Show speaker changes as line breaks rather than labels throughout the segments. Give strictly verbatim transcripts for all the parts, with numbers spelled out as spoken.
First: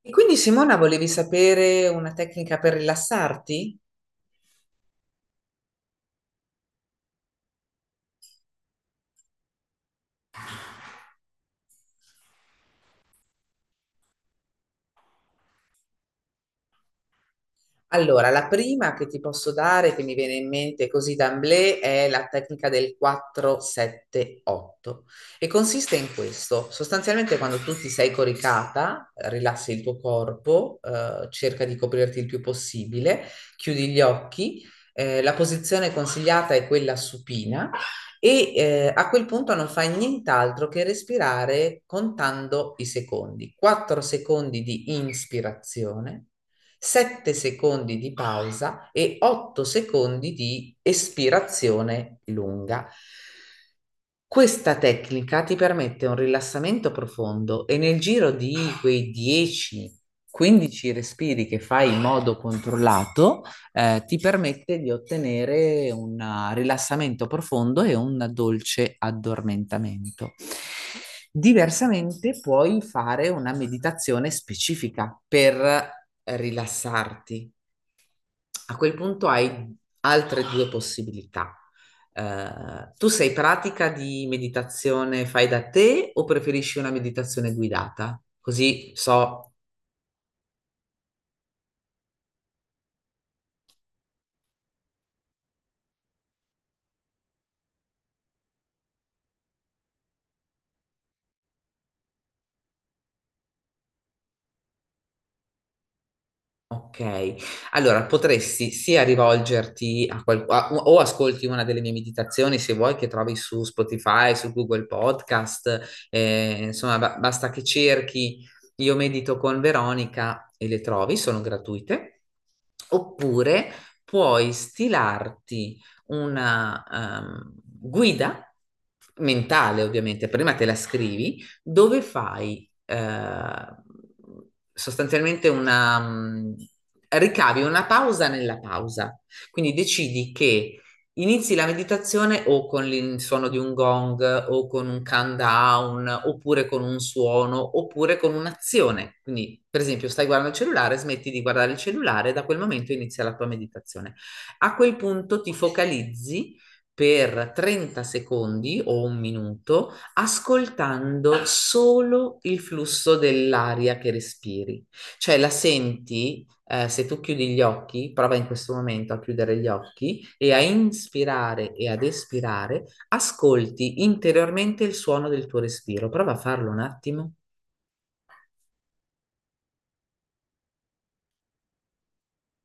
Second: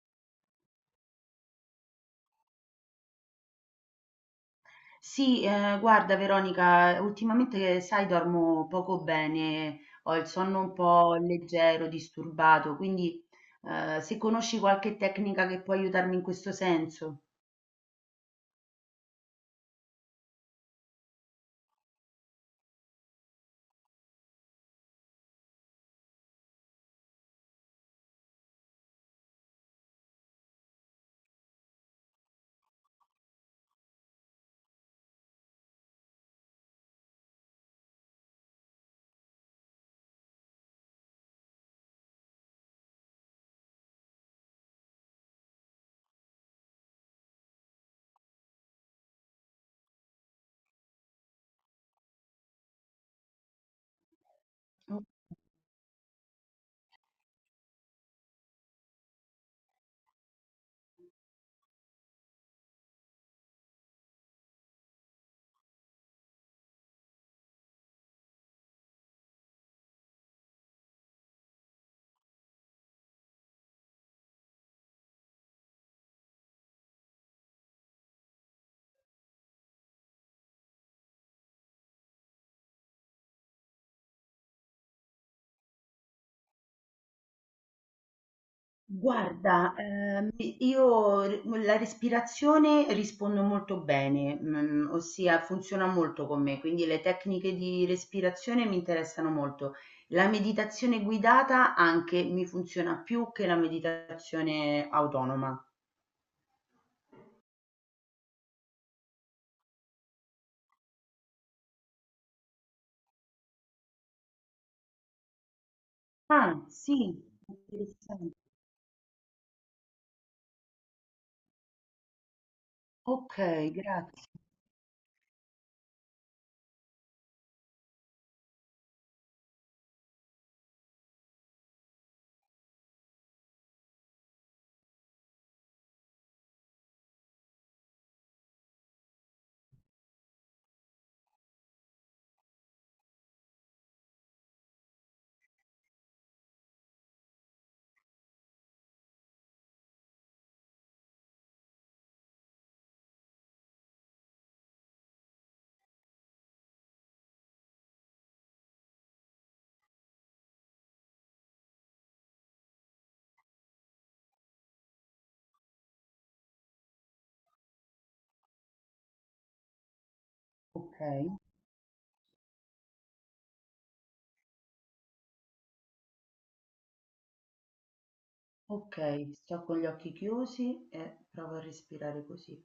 E quindi Simona, volevi sapere una tecnica per rilassarti?
Sì, ehm, guarda Veronica, ultimamente sai dormo poco bene, ho il sonno un po' leggero, disturbato, quindi eh, se conosci qualche tecnica che può aiutarmi in questo senso.
Allora, la prima che ti posso dare, che mi viene in mente così d'amblè, è la tecnica del quattro sette-otto e consiste in questo. Sostanzialmente quando tu ti sei coricata, eh, rilassi il tuo corpo, eh, cerca di coprirti il più possibile, chiudi gli occhi, eh, la posizione consigliata è quella supina e eh, a quel punto non fai nient'altro che respirare contando i secondi. quattro secondi di inspirazione. sette secondi di pausa e otto secondi di espirazione lunga. Questa tecnica ti permette un rilassamento profondo e nel giro di quei dieci quindici respiri che fai in modo controllato, eh, ti permette di ottenere un eh, rilassamento profondo e un dolce addormentamento. Diversamente puoi fare una meditazione specifica per rilassarti, a quel punto hai altre due possibilità. Eh, tu sei pratica di meditazione fai da te o preferisci una meditazione guidata? Così so.
Guarda, ehm, io re- la respirazione rispondo molto bene, mm, ossia funziona molto con me, quindi le tecniche di respirazione mi interessano molto. La meditazione guidata anche mi funziona più che la meditazione autonoma.
Ok, allora potresti sia rivolgerti a qualcuno o ascolti una delle mie meditazioni se vuoi, che trovi su Spotify, su Google Podcast, eh,
Ah,
insomma
sì,
ba- basta che
interessante.
cerchi. Io medito con Veronica e le trovi, sono gratuite, oppure
Ok, grazie.
puoi stilarti una ehm, guida mentale, ovviamente, prima te la scrivi, dove fai eh, sostanzialmente una, mh, ricavi una pausa nella pausa. Quindi decidi che inizi la meditazione o con il suono di un gong o con un countdown oppure con un suono oppure con un'azione. Quindi, per esempio, stai guardando il cellulare, smetti di guardare il cellulare, e da quel momento inizia la tua meditazione. A quel punto ti focalizzi per trenta secondi o un minuto, ascoltando solo il flusso dell'aria che respiri. Cioè la senti, eh, se tu chiudi gli occhi, prova in questo momento a chiudere gli occhi e a
Ok,
inspirare e ad espirare, ascolti interiormente il suono del tuo respiro. Prova a farlo un attimo.
ok, sto con gli occhi chiusi e provo a respirare così.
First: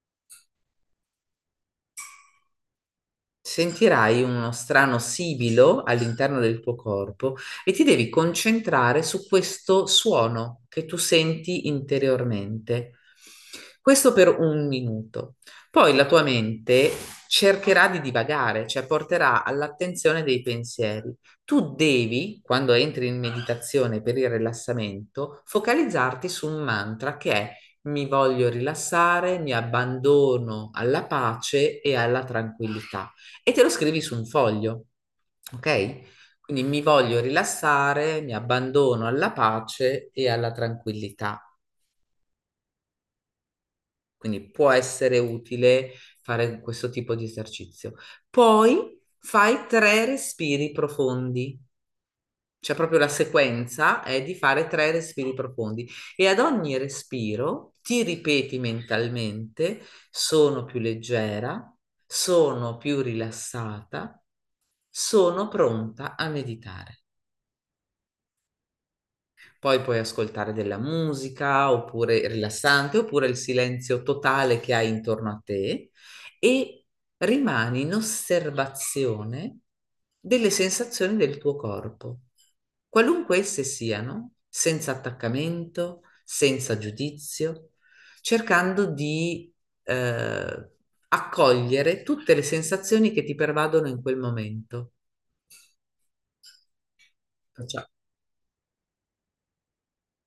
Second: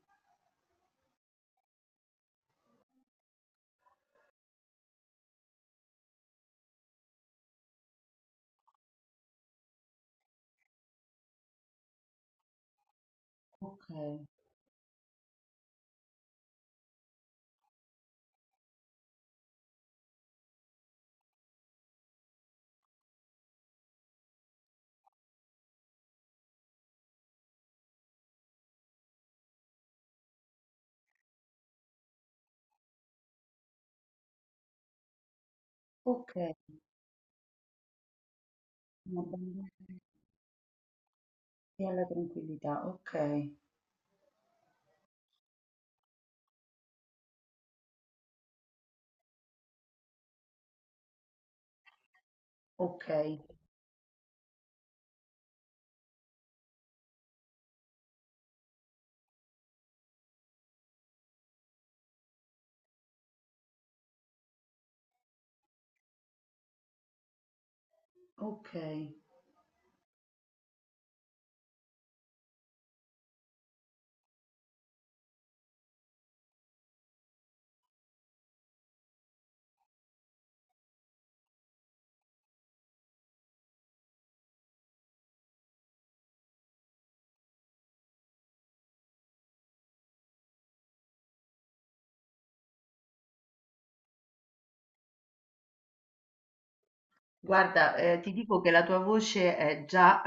Sentirai uno strano sibilo all'interno del tuo corpo e ti devi concentrare su questo suono che tu senti interiormente.
Ok,
Questo per un minuto. Poi la tua mente cercherà di divagare, cioè porterà all'attenzione dei pensieri. Tu devi, quando entri in meditazione per il rilassamento, focalizzarti su un mantra che è: mi voglio rilassare, mi abbandono alla pace e alla tranquillità, e te lo scrivi su un foglio, ok?
ok,
Quindi mi voglio rilassare, mi abbandono
una
alla
bella
pace e alla tranquillità.
alla tranquillità. Ok,
Quindi può essere utile fare questo tipo di esercizio. Poi fai tre respiri profondi. Cioè proprio la
ok,
sequenza è di fare tre respiri profondi e ad ogni respiro ti ripeti mentalmente: sono più leggera, sono più rilassata, sono pronta a meditare.
ok.
Poi puoi ascoltare della musica oppure rilassante oppure il silenzio totale che hai intorno a te e rimani in osservazione delle sensazioni del tuo corpo, qualunque esse siano, senza attaccamento, senza giudizio, cercando di eh, accogliere tutte le sensazioni che ti pervadono in quel momento. Cioè,
Guarda, ehm, ti dico che la tua voce è già,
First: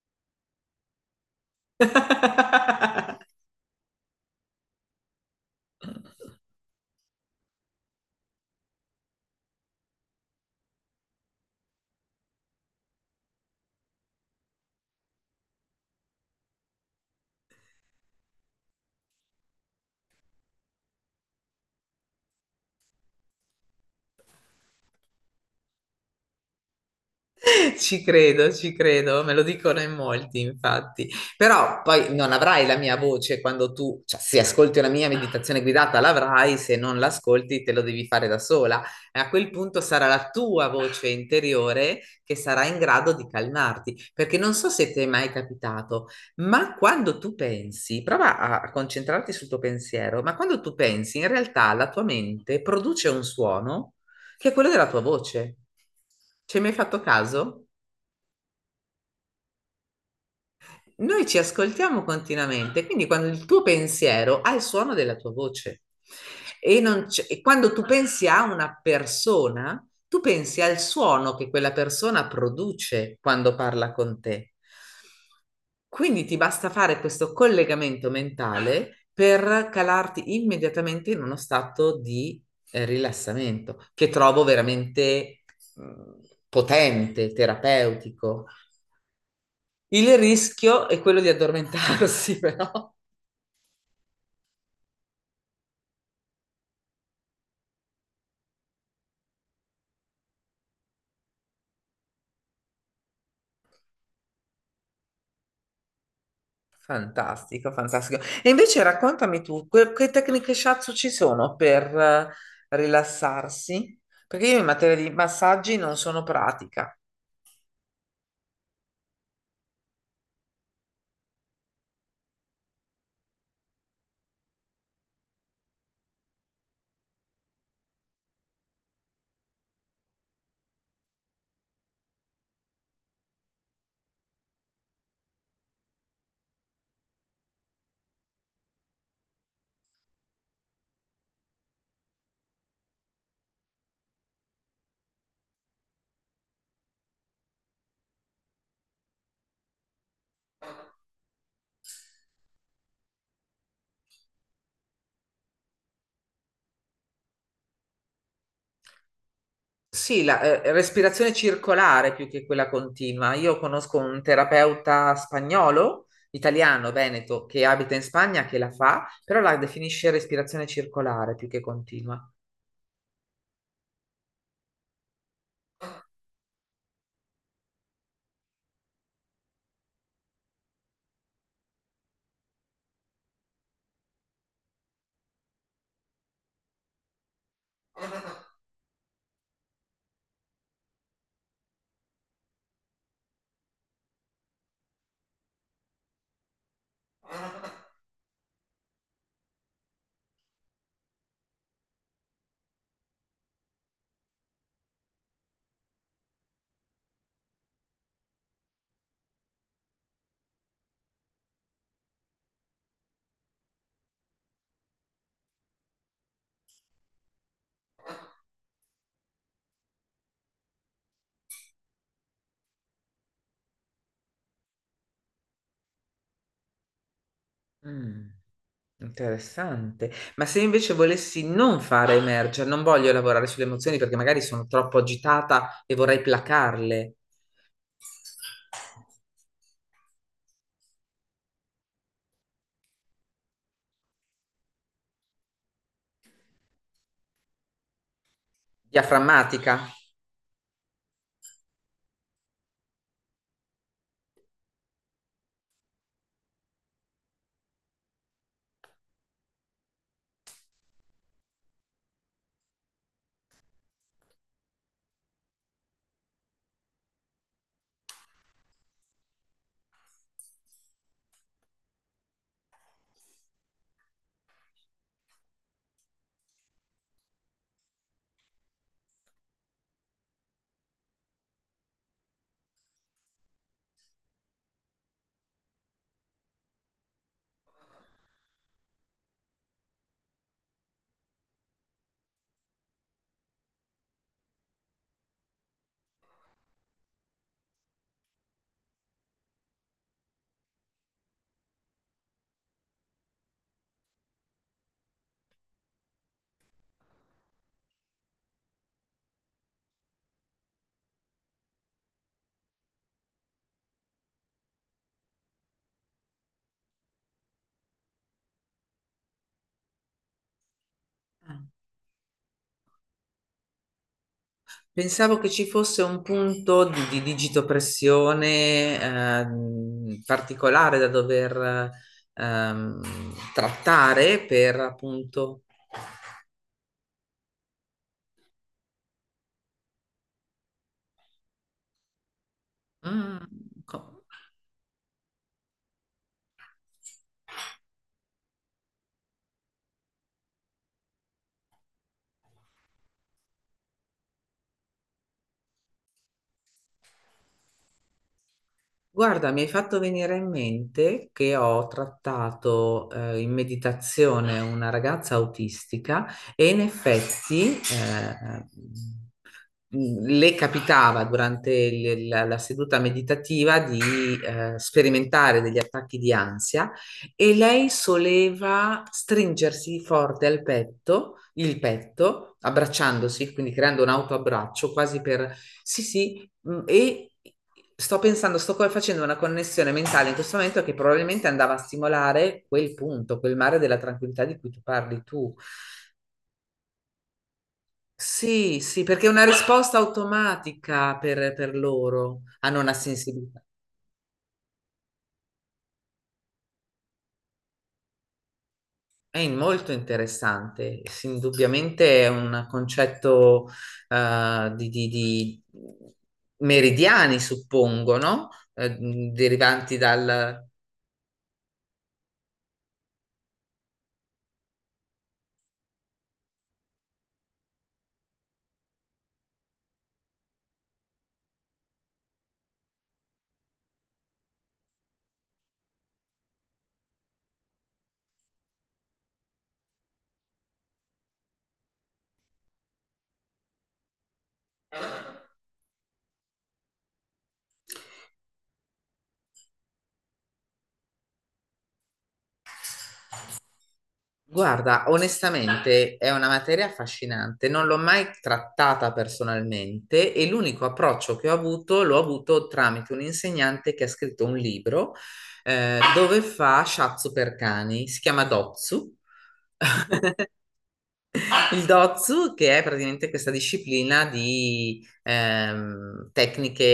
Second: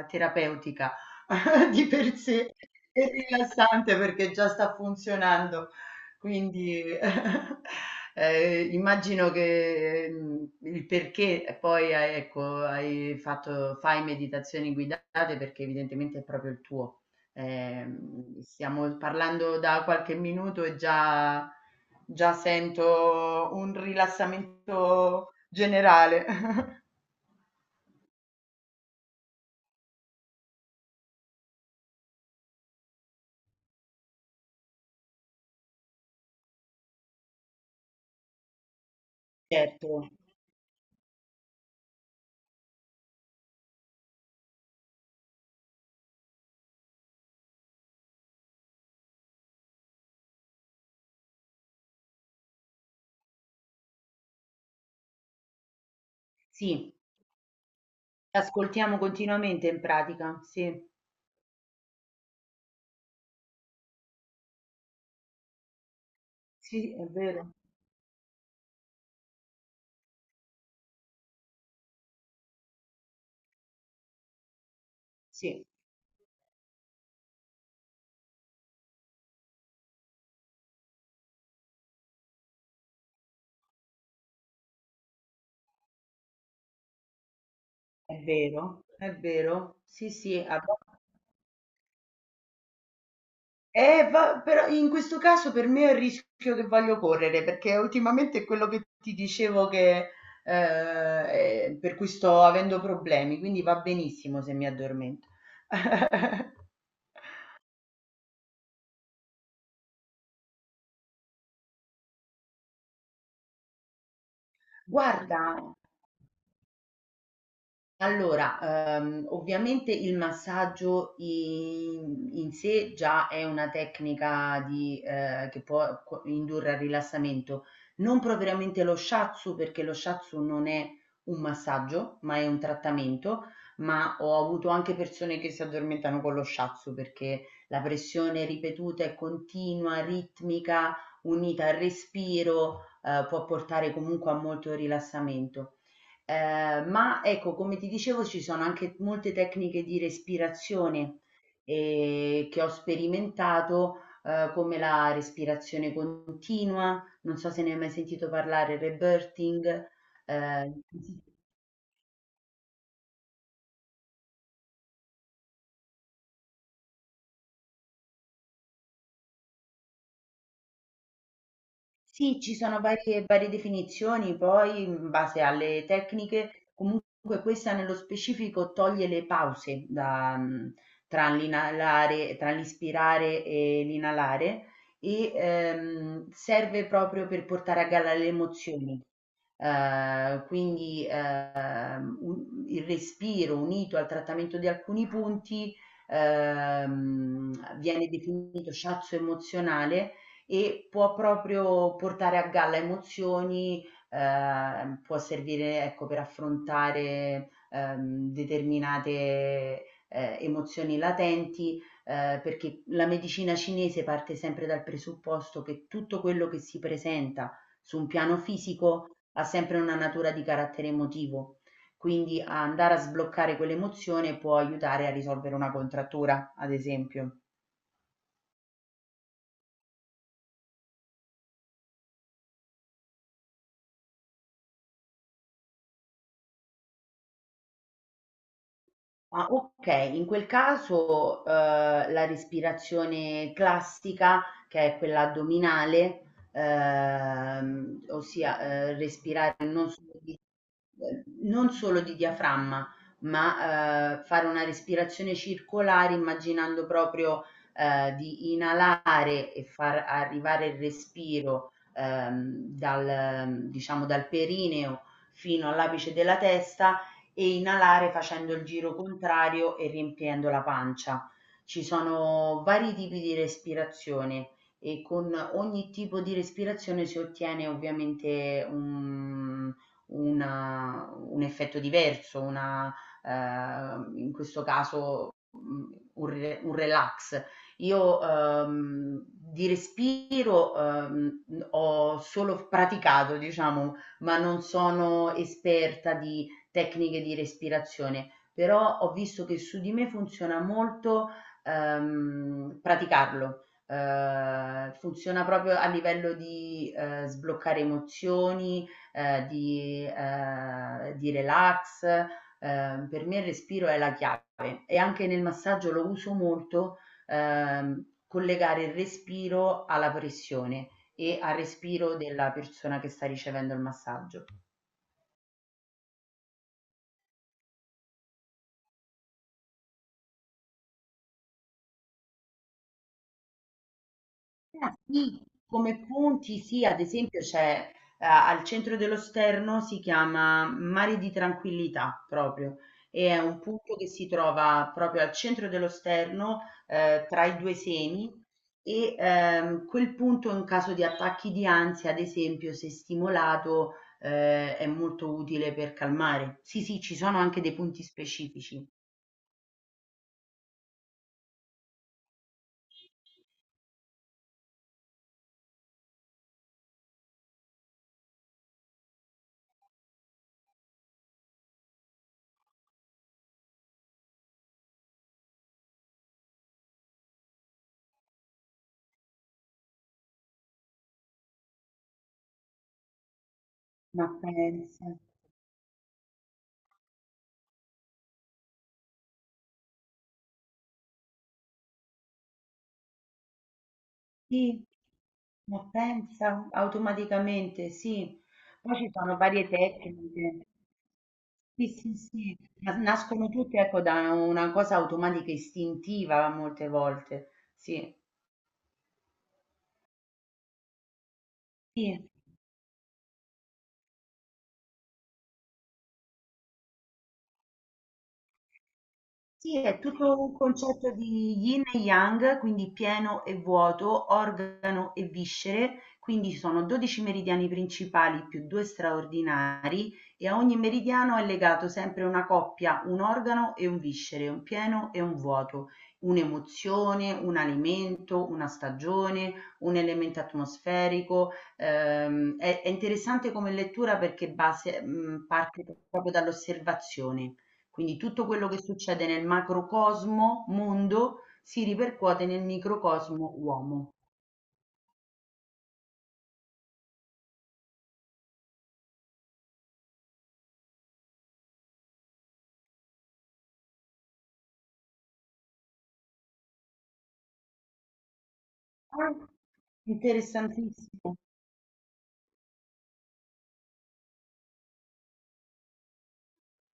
ehm, terapeutica di per sé e rilassante perché già sta funzionando. Quindi, ehm, immagino che, mhmm, il perché poi hai ecco, hai fatto fai meditazioni guidate perché evidentemente è proprio il tuo. Ehm, stiamo parlando da qualche minuto e già già sento un rilassamento generale.
ci credo, ci credo, me lo dicono in molti, infatti. Però poi non avrai la mia voce quando tu, cioè se ascolti una mia meditazione guidata l'avrai, se non l'ascolti te lo devi fare da sola. E a quel punto
Certo,
sarà la tua voce interiore che sarà in grado di calmarti, perché non so se ti è mai capitato, ma quando tu pensi, prova a concentrarti sul tuo pensiero, ma quando tu pensi, in realtà la tua mente produce un suono che è quello della tua voce. Ci hai mai
sì,
fatto caso?
ascoltiamo continuamente in pratica, sì,
Noi ci ascoltiamo continuamente, quindi quando il tuo pensiero ha il suono della tua voce e,
sì,
non
è
c'è- e
vero,
quando tu pensi a una persona, tu pensi al suono che quella persona produce quando parla con te.
sì,
Quindi ti basta fare questo collegamento mentale per calarti immediatamente in uno stato di eh, rilassamento, che trovo veramente mh, potente,
è
terapeutico.
vero, è vero, sì,
Il
sì. a vo-
rischio è quello di addormentarsi, però.
Eh, va- però in questo caso per me è il rischio che voglio correre, perché ultimamente è quello che ti dicevo che eh, eh, per cui sto avendo problemi, quindi va benissimo se mi addormento.
Fantastico, fantastico. E invece raccontami tu, que- che tecniche shiatsu ci sono per eh, rilassarsi? Perché io in materia di
Guarda.
massaggi non sono pratica.
Allora, ehm, ovviamente il massaggio in in sé già è una tecnica di ehm, che può co indurre al rilassamento. Non propriamente lo shiatsu, perché lo shiatsu non è un massaggio, ma è un trattamento, ma ho avuto anche persone che si addormentano con lo shiatsu, perché la pressione ripetuta e continua, ritmica, unita al respiro, ehm, può portare comunque a molto rilassamento. Ehm, ma ecco, come ti dicevo, ci sono anche molte tecniche di respirazione, ehm, che ho sperimentato, ehm, come la respirazione continua, non so se ne hai mai sentito parlare, rebirthing,
Sì, la eh,
ehm
respirazione circolare più che quella continua. Io conosco un terapeuta spagnolo, italiano, veneto, che abita in Spagna, che la fa, però la definisce respirazione circolare più che continua.
Sì, ci sono varie varie definizioni, poi in base alle tecniche, comunque questa nello specifico toglie le pause da, mh, tra l'inalare, tra l'ispirare e l'inalare e ehm, serve proprio per portare a galla le emozioni. Eh, quindi ehm, un- il respiro unito al trattamento di alcuni punti ehm, viene definito shiatsu emozionale e può proprio portare a galla emozioni, ehm, può servire ecco, per affrontare ehm, determinate eh, emozioni latenti, eh, perché la medicina cinese parte sempre dal presupposto che tutto quello che si presenta su un piano fisico ha sempre una natura di carattere emotivo, quindi a andare a sbloccare quell'emozione può aiutare a risolvere una contrattura, ad esempio.
Mm, interessante. Ma se invece volessi non fare emergere, non voglio lavorare sulle emozioni perché magari sono troppo agitata e vorrei placarle,
Ah, ok, in quel caso, eh, la respirazione classica, che è quella addominale, ehm, ossia eh, respirare
diaframmatica.
non solo di Uhm, non solo di diaframma, ma, uhm, fare una respirazione circolare immaginando proprio, ehm, di inalare e far arrivare il respiro, ehm, dal diciamo dal perineo fino all'apice della testa e inalare facendo il giro contrario e riempiendo la pancia. Ci sono vari tipi di respirazione e con ogni tipo di respirazione si ottiene ovviamente un una un effetto diverso, una ehm, in questo caso, mhmm, un re un relax. Io, ehm, di respiro, ehm, mhmm, ho solo f praticato, diciamo, ma non sono esperta di tecniche di respirazione, però ho visto che su di me funziona molto, ehm, praticarlo. Ehm, funziona proprio a livello di, ehm, sbloccare emozioni, ehm, di ehm, di relax, ehm, per me il respiro è la chiave e anche nel massaggio lo uso molto, ehm, collegare il respiro alla pressione e al respiro della persona che sta ricevendo il massaggio.
Pensavo che ci fosse un punto di, di digitopressione ehm, particolare da dover ehm, trattare, per
Ah, sì,
appunto.
come punti, sì, ad esempio c'è eh, al centro dello Sterno si chiama Mare di Tranquillità proprio e
Mm,
è un punto che
co-
si trova proprio al centro dello Sterno eh, tra i due semi e ehm, quel punto in caso di attacchi di ansia, ad esempio, se stimolato eh, è molto utile per calmare. Sì, sì, ci sono anche dei punti specifici.
Guarda, mi hai fatto venire in mente che ho trattato eh, in meditazione una ragazza autistica e in effetti eh, mh, le capitava durante il- la, la seduta meditativa di eh, sperimentare degli attacchi di ansia e lei soleva stringersi forte al petto, il petto, abbracciandosi, quindi creando un
Ma
autoabbraccio,
pensa.
quasi per... sì, sì. Mm, e sto pensando, sto co- facendo una connessione mentale in questo momento, che probabilmente andava a stimolare quel punto, quel mare della tranquillità di cui tu
Sì,
parli tu.
ma pensa, automaticamente, sì.
Sì,
Poi
sì,
ci
perché è
sono
una
varie
risposta
tecniche.
automatica per, per
Sì, sì,
loro,
sì,
hanno una
ma nascono
sensibilità.
tutte, ecco, da una cosa automatica, istintiva molte volte. Sì,
È in- molto interessante, sì,
sì.
indubbiamente è un concetto eh, di, di- di meridiani, suppongo, no? Eh, mh,
Sì,
derivanti
è tutto un
dal...
concetto di yin e yang, quindi pieno e vuoto, organo e viscere, quindi ci sono dodici meridiani principali più due straordinari e a ogni meridiano è legato sempre una coppia, un organo e un viscere, un pieno e un vuoto, un'emozione, un alimento, una stagione, un elemento atmosferico. Ehm, è, è interessante come lettura perché base- mh, parte proprio dall'osservazione. Quindi tutto quello che succede nel macrocosmo mondo si ripercuote nel microcosmo uomo.
Guarda, onestamente è una materia affascinante, non l'ho mai trattata personalmente e l'unico approccio che ho avuto l'ho avuto tramite un insegnante che ha scritto un libro eh, dove fa shiatsu per cani, si chiama Dotsu.
Ah, interessantissimo
Il Dozu, che è praticamente questa disciplina di ehm, tecniche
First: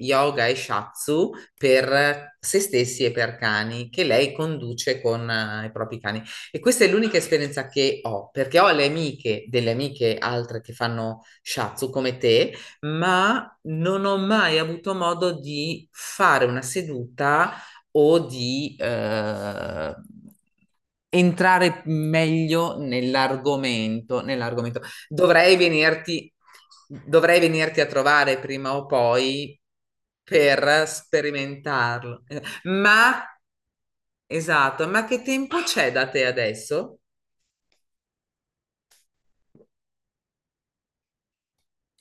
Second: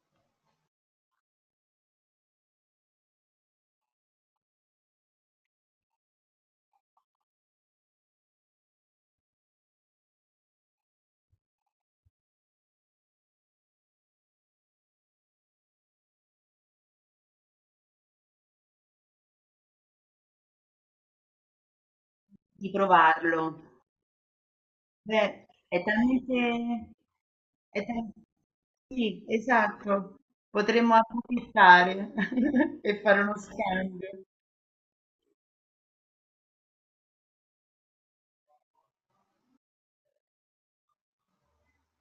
yoga e shatsu per se stessi e per cani, che lei conduce con eh, i propri cani. E questa è l'unica esperienza che ho, perché ho le amiche, delle amiche altre che fanno shatsu come te, ma non ho mai avuto modo di fare una seduta o di eh, entrare
di
meglio
provarlo.
nell'argomento, nell'argomento.
Beh,
Dovrei
è
venirti,
talmente...
dovrei venirti
è
a
tal-
trovare prima o
Sì,
poi
esatto.
per
Potremmo approfittare
sperimentarlo. Eh,
e fare
Ma,
uno scambio.
esatto, ma che tempo c'è da te adesso?